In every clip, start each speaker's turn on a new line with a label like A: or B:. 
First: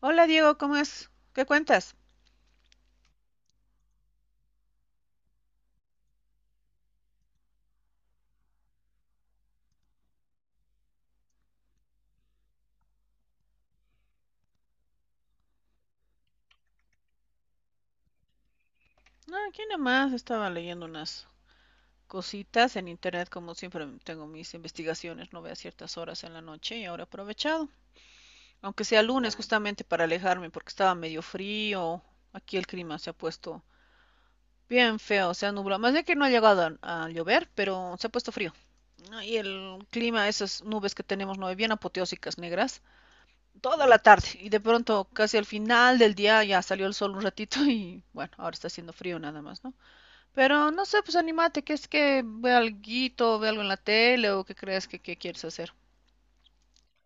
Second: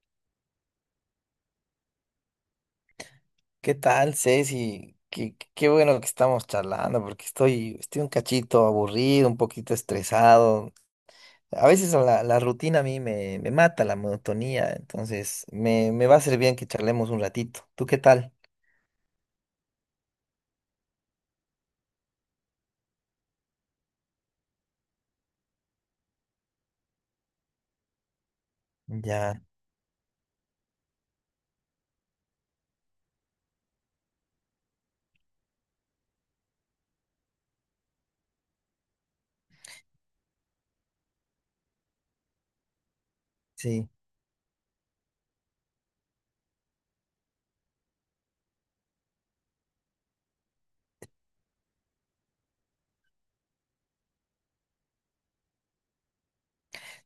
A: Hola Diego, ¿cómo es? ¿Qué cuentas?
B: ¿Qué tal, Ceci? Qué bueno que estamos charlando, porque estoy un cachito aburrido, un poquito estresado. A veces la rutina a mí me mata la monotonía, entonces me va a ser bien que charlemos un ratito. ¿Tú qué tal?
A: No, aquí nomás estaba leyendo unas cositas en internet, como siempre tengo mis investigaciones, no veo a ciertas horas en la noche y ahora he aprovechado, aunque sea lunes,
B: Ya,
A: claro, justamente para alejarme porque estaba medio frío. Aquí el clima se ha puesto bien feo, se ha nublado, más de que no ha llegado a llover, pero se ha puesto frío. Ah, y el clima, esas nubes que tenemos, no, bien apoteósicas negras, toda
B: sí.
A: la tarde, y de pronto casi al final del día ya salió el sol un ratito y, bueno, ahora está haciendo frío nada más, ¿no? Pero no sé, pues anímate, que es que ve alguito, ve algo en la tele o que creas que quieres hacer.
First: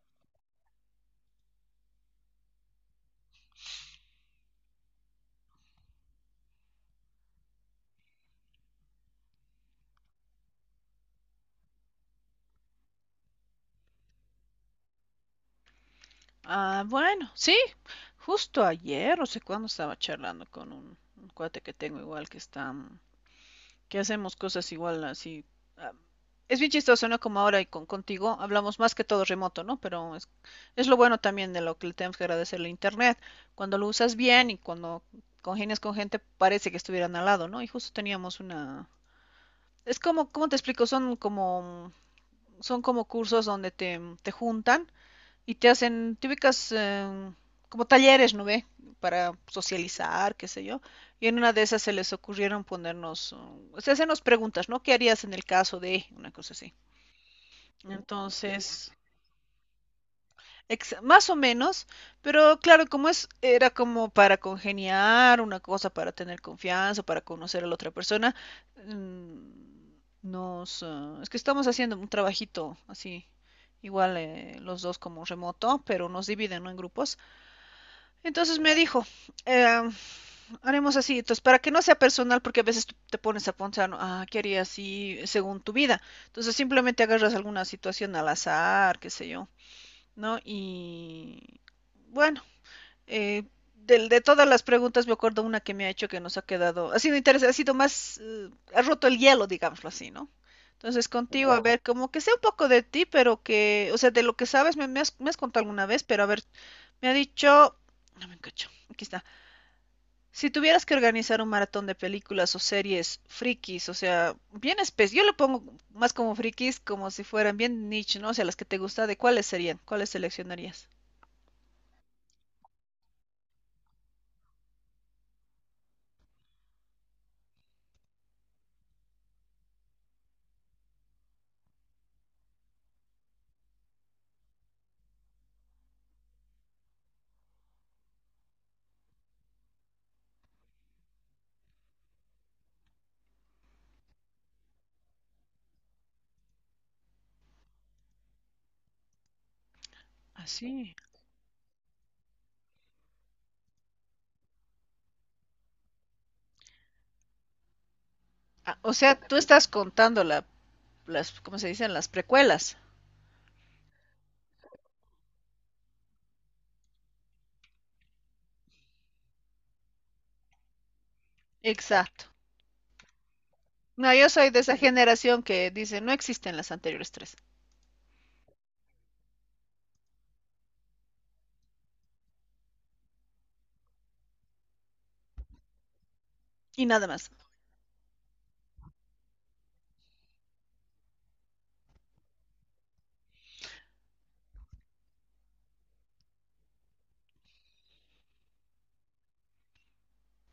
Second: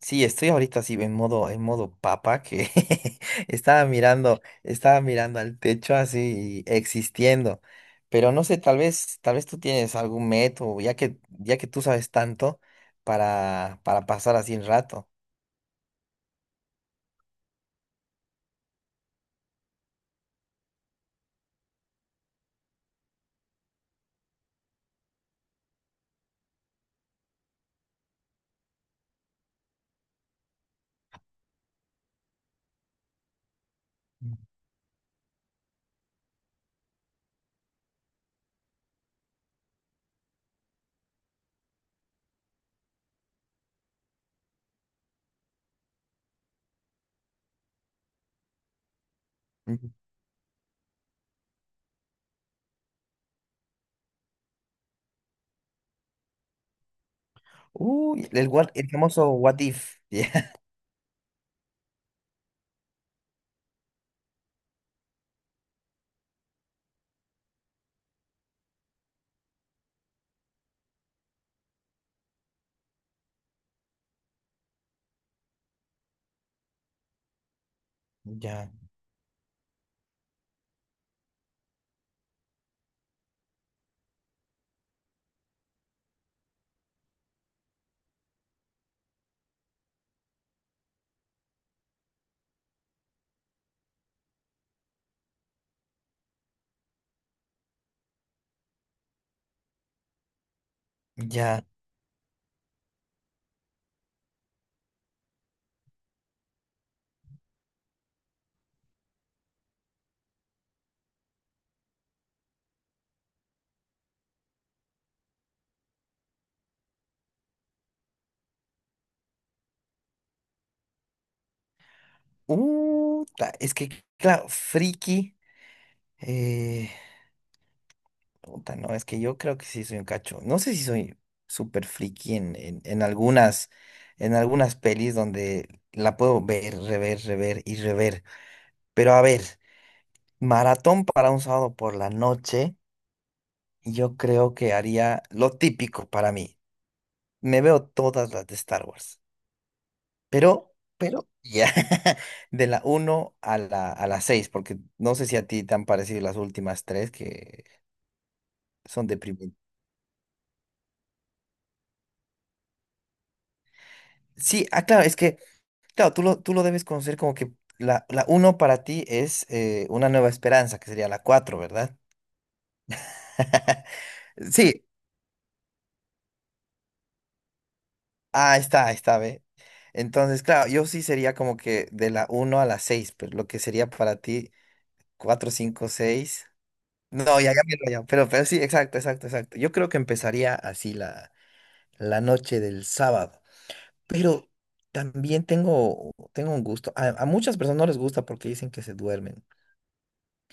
B: Sí, estoy ahorita así en modo papa que estaba mirando al techo así existiendo. Pero no sé, tal vez tú tienes algún método, ya que tú sabes tanto para pasar así el rato.
A: Ah, bueno, sí, justo ayer, no sé cuándo, estaba charlando con un cuate que tengo igual, que está que hacemos cosas igual así. ah, Es bien chistoso, ¿no? Como ahora y contigo hablamos más que todo remoto, ¿no? Pero es lo bueno también de lo que le tenemos que agradecer a internet. Cuando lo usas bien y cuando congenias con gente, parece que estuvieran al lado, ¿no? Y justo teníamos una. Es como, ¿cómo te explico? Son como cursos donde te juntan y te hacen típicas como talleres, ¿no ve? Para
B: Mm.
A: socializar, qué sé yo. Y en una de esas se les ocurrieron ponernos, o sea, hacernos preguntas, ¿no? ¿Qué harías en el caso de una cosa así?
B: Uy, el
A: Entonces,
B: famoso what if.
A: más o menos, pero claro, como es, era como para congeniar una cosa, para tener confianza, para conocer a la otra persona, mm, es que estamos haciendo un trabajito así, igual, los dos como remoto, pero nos dividen, ¿no? En grupos.
B: Ya,
A: Entonces
B: ya,
A: me dijo, eh, haremos así, entonces para que no sea personal, porque a veces tú te pones a pensar, ¿no? ¿Qué haría así según tu vida? Entonces simplemente agarras alguna situación al azar, qué sé yo, ¿no? Y bueno, eh, de todas las preguntas me acuerdo una que me ha hecho, que nos ha quedado, ha sido interesante, ha sido más, ha roto el hielo, digámoslo así, ¿no? Entonces contigo, a, wow,
B: ya.
A: ver, como que sé un poco de ti, pero que, o sea, de lo que sabes, me has contado alguna vez, pero a ver, me ha dicho, no me encacho, aquí está. Si tuvieras que organizar un maratón de películas o series frikis, o sea, bien especies, yo lo pongo más como frikis, como si fueran bien niche, ¿no? O sea, las que te gusta, ¿de cuáles serían? ¿Cuáles seleccionarías?
B: Es que, claro, friki. eh, Puta, no, es que yo creo que sí soy un cacho. No sé si soy súper friki en algunas pelis donde la puedo ver, rever, rever y rever. Pero a ver, maratón para un sábado por la noche, yo creo que haría lo típico para mí. Me veo todas las de Star Wars. Pero,
A: Así.
B: pero, ya, de la uno a la 6 porque no sé si a ti te han parecido las últimas tres que
A: Ah, o
B: son
A: sea, tú
B: deprimentes.
A: estás contando la, ¿cómo se dicen? Las precuelas.
B: Sí, ah, claro, es que claro, tú lo debes conocer como que la uno para ti es una nueva esperanza, que sería la 4, ¿verdad?
A: Exacto. No, yo soy de esa
B: Sí,
A: generación que dice, no existen las anteriores tres.
B: ah, está, ahí está, ve. Entonces, claro, yo sí sería como que de la uno a la 6, pero lo que sería para ti 4, 5, 6.
A: Y nada
B: No,
A: más.
B: ya, ya, ya, ya, pero sí, exacto, exacto, exacto. Yo creo que empezaría así la noche del sábado, pero también tengo un gusto. A muchas personas no les gusta porque dicen que se duermen.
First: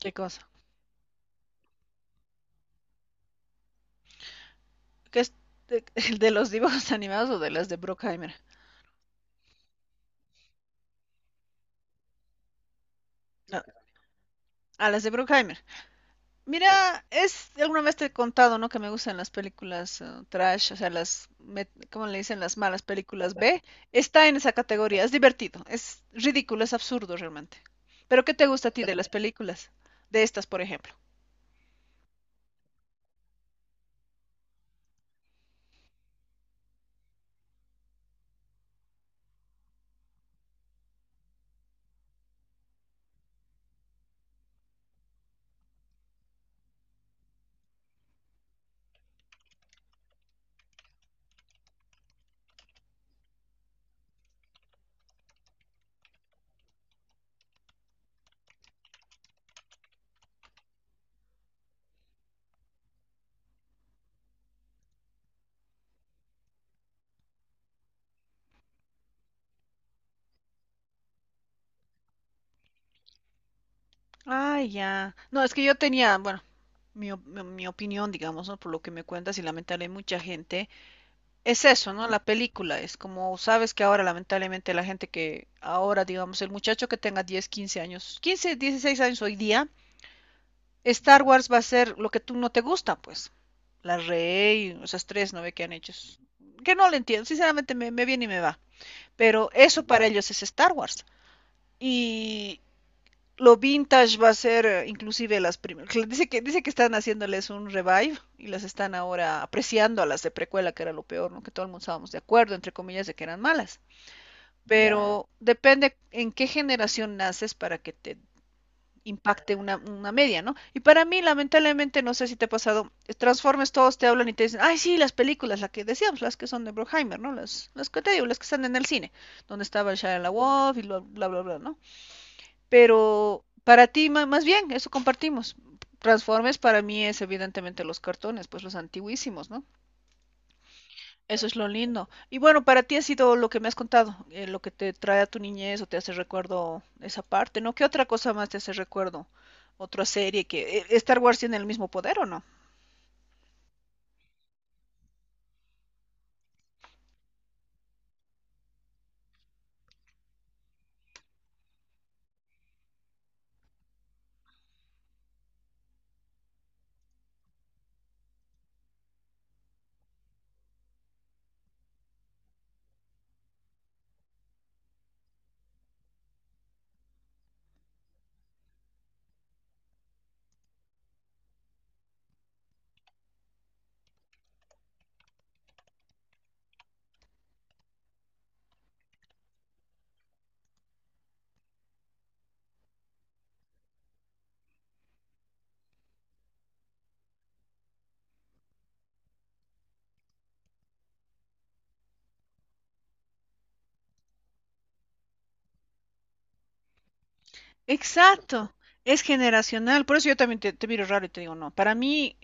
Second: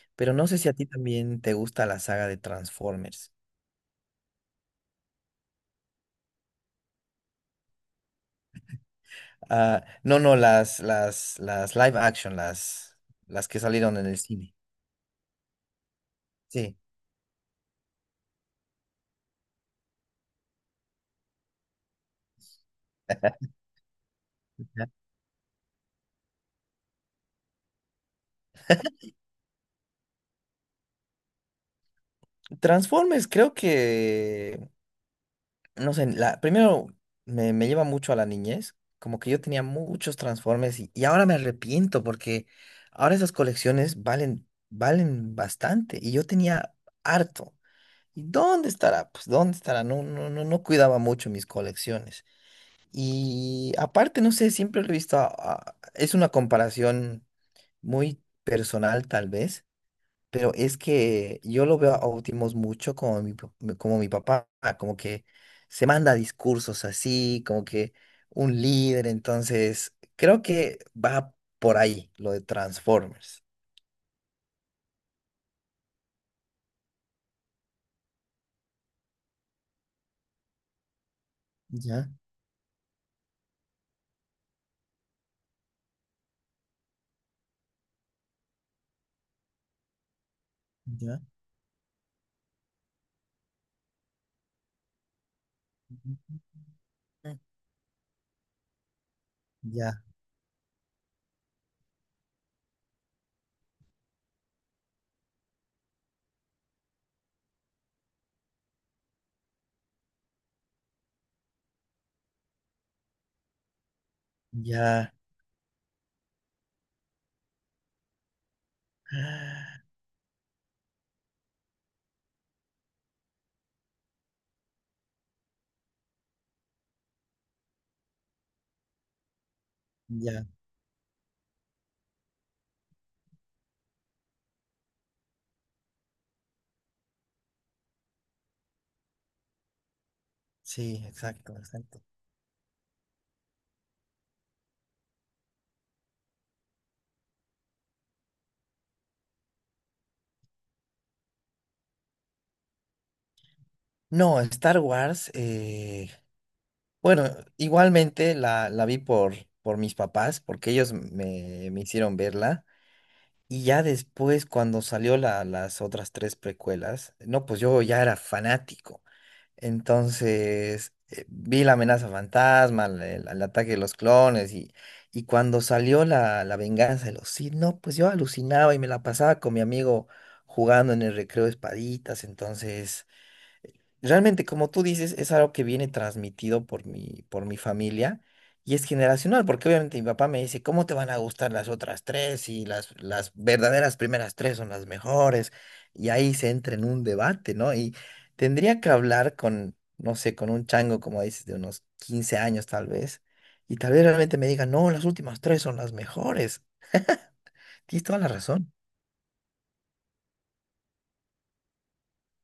A: ¿Qué
B: Pero
A: cosa?
B: no sé si a ti también te gusta la saga de Transformers.
A: ¿Qué es de, de los dibujos animados o de las de Bruckheimer?
B: Ah, no, no, las live action, las que
A: No,
B: salieron en el cine.
A: a las de Bruckheimer.
B: Sí.
A: Mira, es, alguna vez te he contado, ¿no? Que me gustan las películas, trash, o sea, ¿cómo le dicen? Las malas películas B. Está en esa
B: Ya.
A: categoría, es divertido, es ridículo, es absurdo realmente. Pero ¿qué te gusta a ti de las películas? De estas, por ejemplo.
B: Transformers, creo que, no sé, primero me lleva mucho a la niñez, como que yo tenía muchos Transformers y ahora me arrepiento porque ahora esas colecciones valen, valen bastante y yo tenía harto. ¿Y dónde estará? Pues dónde estará, no, no, no, no cuidaba mucho mis colecciones. Y aparte, no sé, siempre lo he visto, es una comparación muy personal tal vez, pero es que yo lo veo a Optimus mucho como mi papá, como que se manda discursos así, como que un líder, entonces creo que va por ahí lo de Transformers.
A: Ay, ya. No, es que yo tenía, bueno, mi opinión, digamos, ¿no? Por lo que me cuentas, y lamentablemente mucha gente, es eso, ¿no?
B: Ya,
A: La película es como, sabes que ahora lamentablemente la gente que ahora, digamos, el muchacho que tenga 10, 15 años, 15, 16 años hoy día,
B: ya,
A: Star Wars va a ser lo que tú no te gusta, pues. La Rey, esas tres, ¿no ve que han hecho?
B: ujú,
A: Que no lo entiendo, sinceramente, me viene y me va. Pero eso
B: ya,
A: para ellos es Star Wars. Y lo vintage va a ser, inclusive las primeras. Dice que están haciéndoles un revive y las están ahora apreciando, a las de precuela, que era lo peor, ¿no? Que todo el mundo estábamos de acuerdo, entre comillas, de que eran malas.
B: ya,
A: Pero depende en qué generación naces para que te impacte una,
B: ah,
A: una media, ¿no? Y para mí, lamentablemente, no sé si te ha pasado, Transformers todos te hablan y te dicen, ay, sí, las películas, las que decíamos, las que son de Bruckheimer, ¿no? Las que te digo, las que están en el cine, donde estaba el Shia
B: ya,
A: LaWoff y bla, bla, bla, bla, ¿no? Pero para ti, más bien, eso compartimos. Transformers para mí es evidentemente los cartones, pues los antiguísimos, ¿no?
B: sí,
A: Eso es
B: exacto,
A: lo
B: exacto.
A: lindo. Y bueno, para ti ha sido lo que me has contado, lo que te trae a tu niñez o te hace recuerdo esa parte, ¿no? ¿Qué otra cosa más te hace recuerdo? Otra serie, que Star Wars, ¿tiene el mismo poder o no?
B: No, Star Wars, bueno, igualmente la vi por mis papás, porque ellos me hicieron verla. Y ya después, cuando salió las otras tres precuelas, no, pues yo ya era fanático. Entonces, vi la amenaza fantasma, el ataque de los clones, y cuando salió la venganza de los Sith, no, pues yo alucinaba y me la pasaba con mi amigo jugando en el recreo de espaditas. Entonces. Realmente, como tú dices, es algo que viene transmitido por mi familia y es generacional, porque obviamente mi papá me dice, ¿cómo te van a gustar las otras tres? Y las verdaderas primeras tres son las mejores. Y ahí se entra en un debate, ¿no? Y tendría que hablar con, no sé, con un chango, como dices, de unos 15 años tal vez, y tal vez realmente me diga, no, las últimas tres son las mejores. Tienes toda la
A: Exacto,
B: razón.
A: es generacional. Por eso yo también te miro raro y te digo, no, para mí,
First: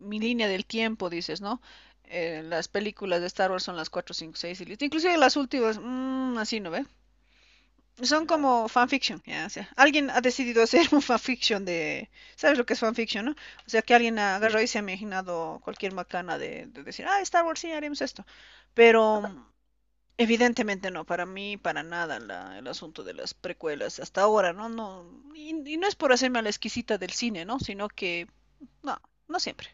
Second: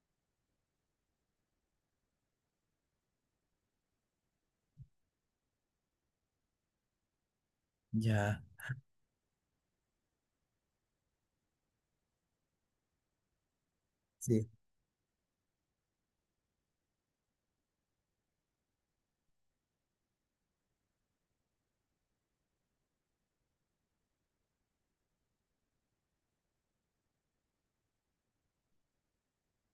A: mi línea del tiempo, dices, ¿no? Las películas de Star Wars son las 4, 5, 6 y listo. Inclusive las últimas, así, ¿no ve? Son
B: Ya,
A: como fanfiction, ya, o sea, alguien ha decidido hacer un fanfiction de, ¿sabes lo que es fanfiction, no? O sea, que alguien
B: sí.
A: agarró y se ha imaginado cualquier macana de decir, ah, Star Wars, sí, haremos esto. Pero, evidentemente no, para mí, para nada el asunto de las precuelas hasta ahora, ¿no? No y no es por hacerme a la exquisita del cine, ¿no? Sino que, no, no siempre.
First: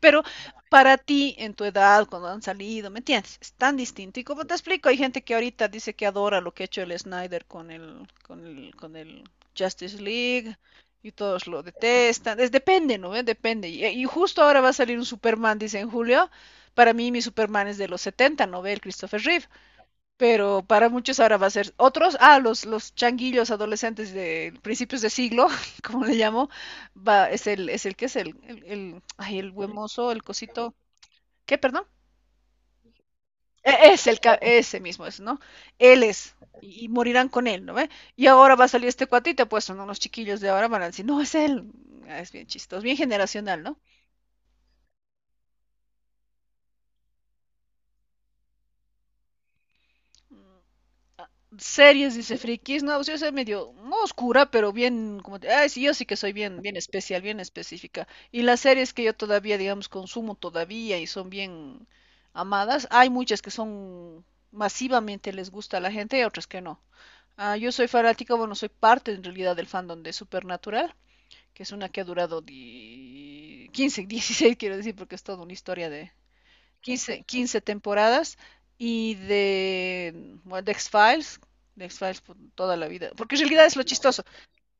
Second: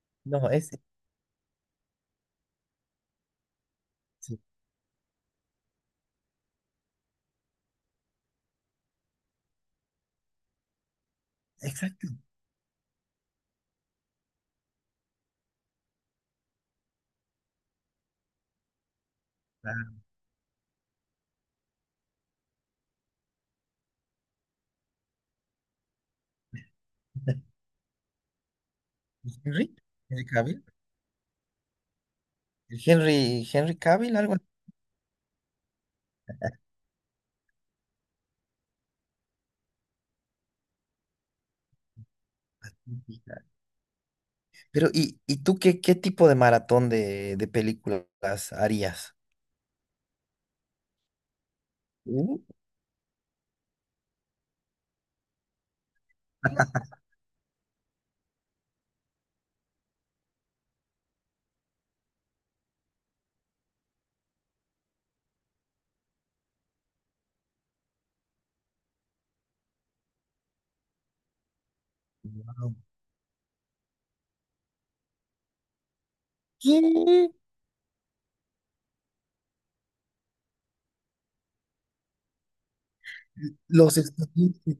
A: Pero
B: No, es,
A: para ti, en tu edad, cuando han salido, ¿me entiendes? Es tan distinto. Y
B: sí,
A: como te explico, hay gente que ahorita dice que adora lo que ha hecho el Snyder con el, con el Justice League, y todos lo
B: exacto.
A: detestan. Es, depende, ¿no? ¿Eh? Depende. Justo ahora va a salir un Superman, dice en julio. Para mí, mi Superman es de los 70, ¿no ve? El Christopher Reeve,
B: Ah,
A: pero para muchos ahora va a ser otros, los changuillos adolescentes de principios de siglo, como le llamo, es el, es el que es el, el buen
B: Henry,
A: mozo, el
B: el
A: cosito, ¿qué, perdón?
B: El Henry, Henry
A: Es
B: Cavill,
A: el,
B: algo.
A: ese mismo es, ¿no? Él es, y morirán con él, ¿no ve? Y ahora va a salir este cuatito, pues son unos chiquillos de ahora, van a decir, no, es él. Ah, es bien chistoso, bien
B: Así.
A: generacional, ¿no?
B: Pero, ¿y tú qué tipo de maratón de películas harías?
A: Series, dice
B: Uh,
A: frikis, no, pues yo soy medio no oscura, pero bien, como, ay, sí, yo sí que soy bien, bien especial, bien específica. Y las series que yo todavía, digamos, consumo todavía y son bien amadas, hay muchas que son masivamente, les gusta a la gente, y otras que no. Ah, yo soy fanática, bueno, soy parte en realidad del fandom de Supernatural, que es una que ha durado,
B: wow.
A: 15, 16, quiero decir, porque es toda una historia de,
B: ¿Qué?
A: 15 temporadas, y de, bueno, de X-Files por toda la vida. Porque en realidad es lo
B: Los
A: chistoso.
B: expedientes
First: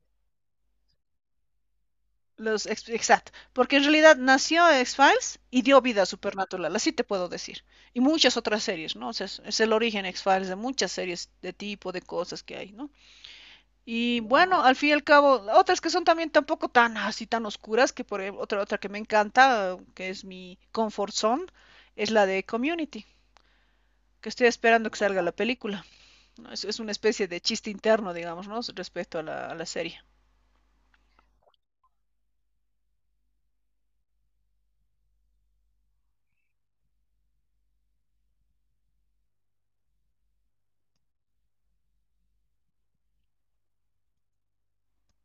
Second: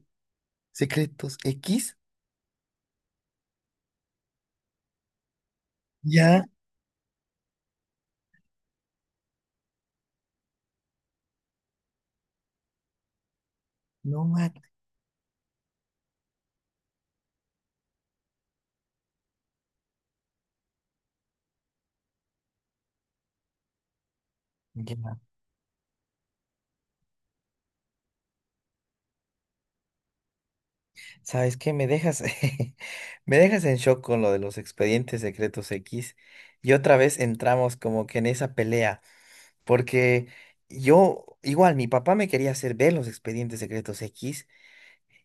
B: secretos X,
A: Exacto. Porque en realidad nació X-Files y dio vida a
B: ya,
A: Supernatural, así te puedo decir. Y muchas otras series, ¿no? O sea, es el origen X-Files de muchas series de tipo, de cosas que hay, ¿no? Y
B: no mata.
A: bueno, al fin y al cabo, otras que son también, tampoco tan así, tan oscuras, que por ejemplo, otra que me encanta, que es mi comfort zone, es la de Community, que estoy esperando que
B: Ya.
A: salga la película. No, es una especie de chiste interno, digamos, ¿no? Respecto a la serie.
B: ¿Sabes qué? Me dejas, me dejas en shock con lo de los expedientes secretos X. Y otra vez entramos como que en esa pelea, porque yo, igual, mi papá me quería hacer ver los expedientes secretos X.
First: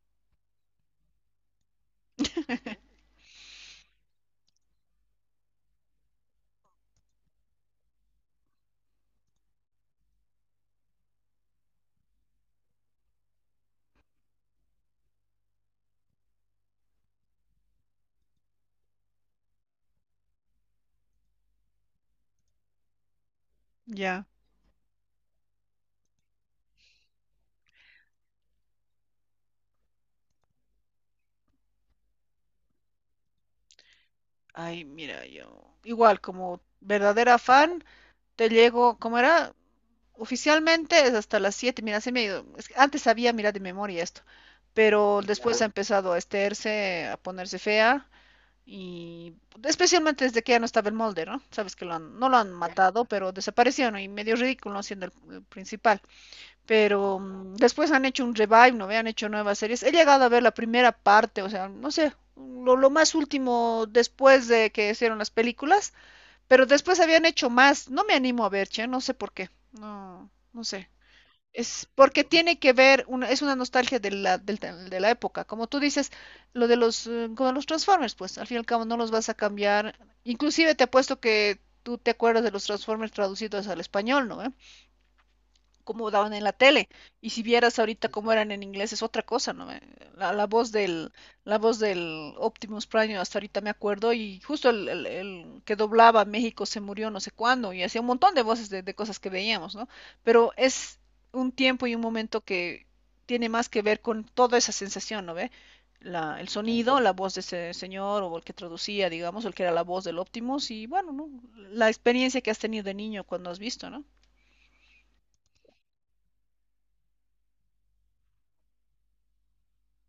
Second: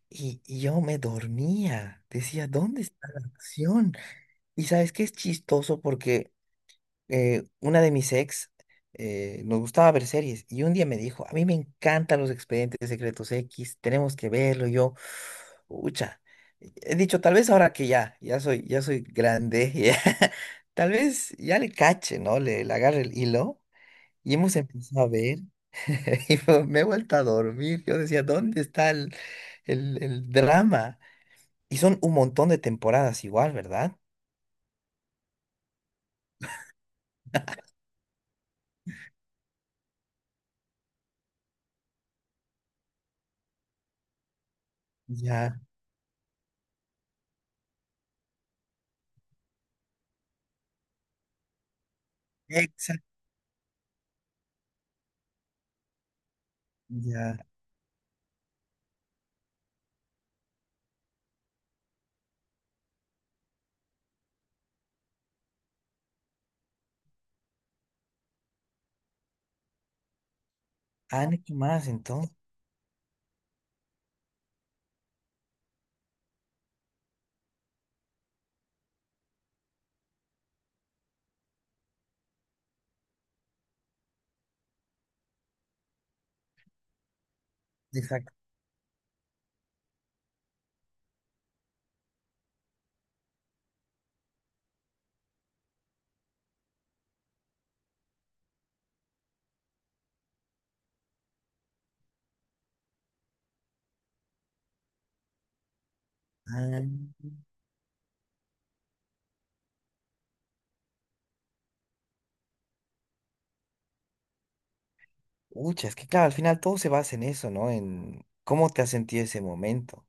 B: Y yo me dormía, decía, ¿dónde está la acción? Y sabes qué es chistoso porque una de mis ex nos gustaba ver series y un día me dijo, a mí me encantan los expedientes secretos X, tenemos que verlo. Y yo, ucha, he dicho, tal vez ahora que ya soy grande, ya, tal vez ya le cache, ¿no? Le agarre el hilo
A: Ya.
B: y hemos empezado a ver. Y me he vuelto a dormir. Yo decía, ¿dónde está el drama? Y son un montón de temporadas igual, ¿verdad?
A: Ay, mira, yo. Igual, como verdadera fan, te llego, ¿cómo era? Oficialmente es hasta las siete, mira, se me ha ido. Es que antes sabía, mira, de memoria esto. Pero después
B: Ya,
A: ha empezado a esterse, a ponerse fea. Y especialmente desde que ya no estaba el molde, ¿no? Sabes que no lo han
B: exacto,
A: matado, pero desaparecieron, y medio ridículo siendo el principal. Pero,
B: ya.
A: después han hecho un revive, ¿no ve? Han hecho nuevas series. He llegado a ver la primera parte, o sea, no sé, lo más último después de que hicieron las películas, pero después habían hecho más. No me animo a ver, che, no sé por qué. No, no sé.
B: Ah, ¿no? ¿Qué más
A: Es porque
B: entonces?
A: tiene que ver, es una nostalgia de la, de la época. Como tú dices, lo de como los Transformers, pues al fin y al cabo no los vas a cambiar. Inclusive te apuesto que tú te acuerdas de los Transformers traducidos al español, ¿no ve? Cómo daban en la tele. Y si vieras ahorita cómo
B: Exacto.
A: eran en inglés, es otra cosa, ¿no? La, la voz del la voz del Optimus Prime hasta ahorita me acuerdo, y justo el que doblaba México se murió no sé cuándo, y hacía un montón de voces de cosas que veíamos, ¿no? Pero es un tiempo y un momento que tiene más que ver con toda esa sensación, ¿no ve? El
B: Ah,
A: sonido, la voz de ese señor, o el que traducía, digamos, el que era la voz del Optimus, y bueno, ¿no? La experiencia que has tenido de niño cuando has visto, ¿no?
B: ucha, es que claro, al final todo se basa en eso, ¿no? En cómo te has sentido ese momento.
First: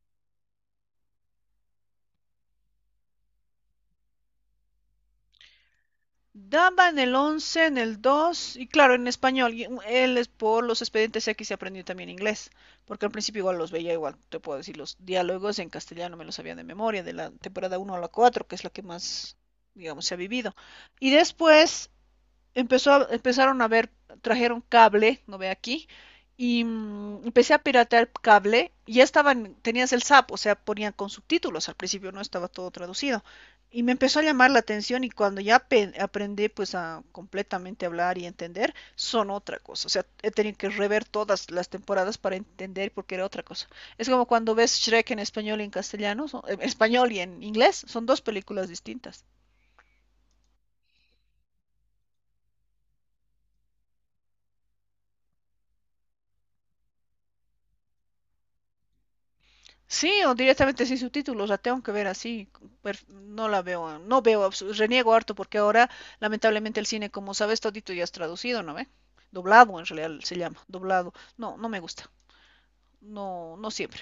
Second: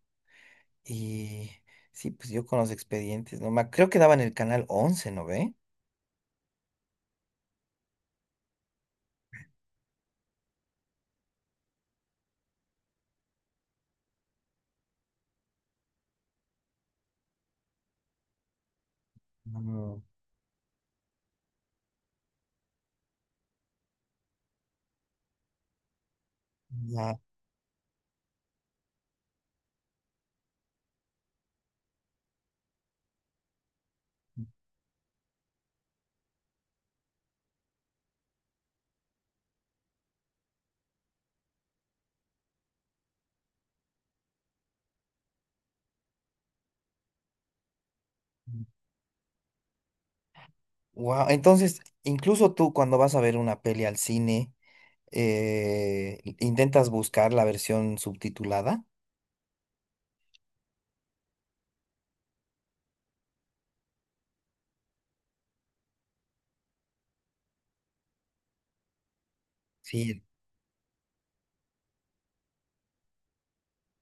B: Y sí, pues yo con los expedientes, ¿no? Creo que daban el canal 11, ¿no ve?
A: Daba en el 11, en el 2, y claro, en español. Él es por los expedientes X se aprendió también inglés, porque al principio igual los veía, igual te puedo decir, los diálogos en castellano me los sabía de memoria, de la temporada 1 a la 4, que es la que más,
B: Mm,
A: digamos, se ha vivido. Y después empezó, empezaron a ver, trajeron cable, no ve aquí, y,
B: ya.
A: empecé a piratear cable, y ya estaban, tenías el SAP, o sea, ponían con subtítulos, al principio no estaba todo traducido, y me empezó a llamar la atención, y cuando ya aprendí pues a completamente hablar y entender, son otra cosa, o sea, he tenido que rever todas las temporadas para entender, porque era otra cosa. Es como cuando ves Shrek en español y en castellano, en español y en inglés, son dos películas distintas.
B: Wow, entonces, incluso tú cuando vas a ver una peli al cine, intentas buscar la versión subtitulada.
A: Sí, o directamente sin subtítulos, la tengo que ver así, no la veo, no veo, reniego harto porque ahora lamentablemente el cine, como sabes, todito ya es traducido, ¿no ve? Doblado en realidad
B: Sí,
A: se llama, doblado. No, no me gusta, no, no siempre,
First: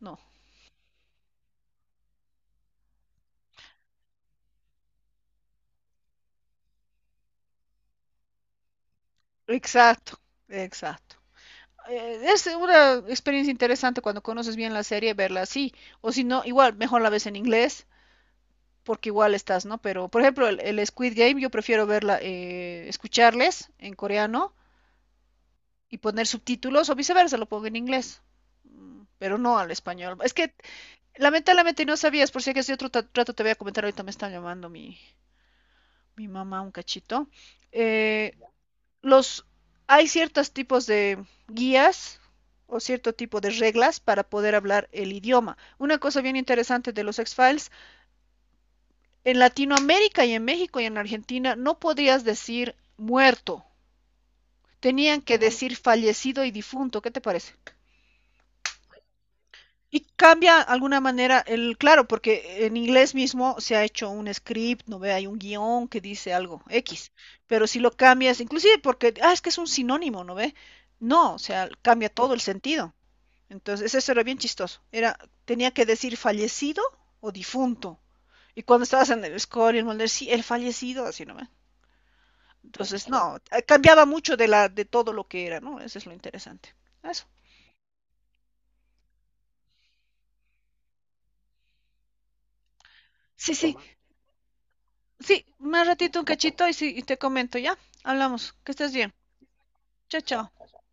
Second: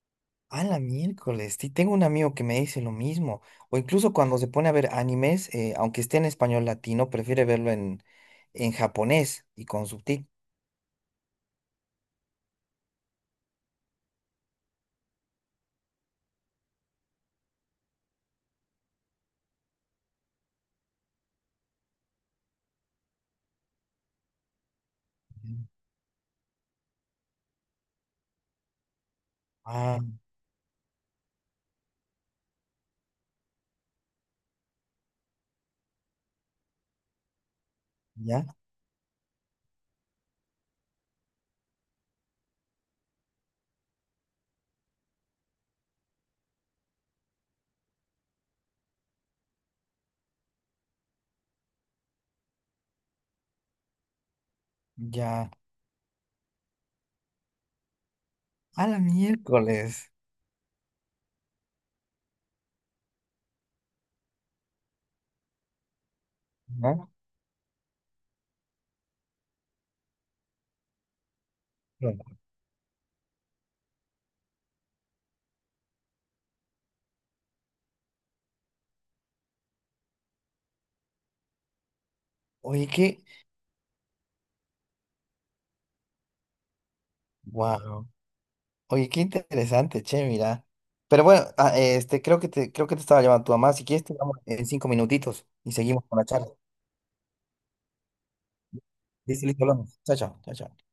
A: no.
B: a la miércoles, sí, tengo un amigo que me dice lo mismo. O incluso cuando se pone a ver animes, aunque esté en español latino, prefiere verlo en japonés y con
A: Exacto,
B: subtítulos.
A: exacto. Es una experiencia interesante cuando conoces bien la serie, verla así, o si no, igual, mejor la ves en inglés, porque igual estás, ¿no? Pero, por ejemplo, el Squid Game, yo prefiero verla, escucharles en coreano y poner subtítulos, o viceversa, lo pongo en inglés, pero no al
B: Ah,
A: español. Es que lamentablemente no sabías, por si acaso yo otro rato te voy a comentar, ahorita me está llamando mi mamá un cachito. Eh,
B: ya,
A: los, hay ciertos tipos de guías o cierto tipo de reglas para poder hablar el idioma. Una cosa bien interesante de los X-Files, en Latinoamérica y en México y en Argentina no podrías decir muerto, tenían que
B: ya.
A: decir fallecido y difunto, ¿qué te parece?
B: A la
A: Y
B: miércoles.
A: cambia de alguna manera el, claro, porque en inglés mismo se ha hecho un script, no ve, hay un guión que dice algo
B: ¿No?
A: X, pero si lo cambias, inclusive porque, es que es un sinónimo, no ve, no, o sea, cambia
B: Bueno,
A: todo el sentido. Entonces, eso era bien chistoso. Tenía que decir fallecido o difunto. Y cuando estabas en el score y el molde, sí, el fallecido, así no ve.
B: oye,
A: Entonces,
B: qué.
A: no, cambiaba mucho de todo lo que era, ¿no? Eso es lo interesante. Eso.
B: Wow. Oye, qué interesante, che, mira. Pero bueno, creo que te estaba llamando tu
A: Sí,
B: mamá.
A: sí,
B: Si quieres, te llamo en 5
A: sí,
B: minutitos y
A: más
B: seguimos con
A: ratito un
B: la charla.
A: cachito, y sí, y te comento, ¿ya? Hablamos. Que estés bien.
B: Listo, listo, hablamos. Chao,
A: Chao,
B: chao,
A: chao.
B: chao, chao.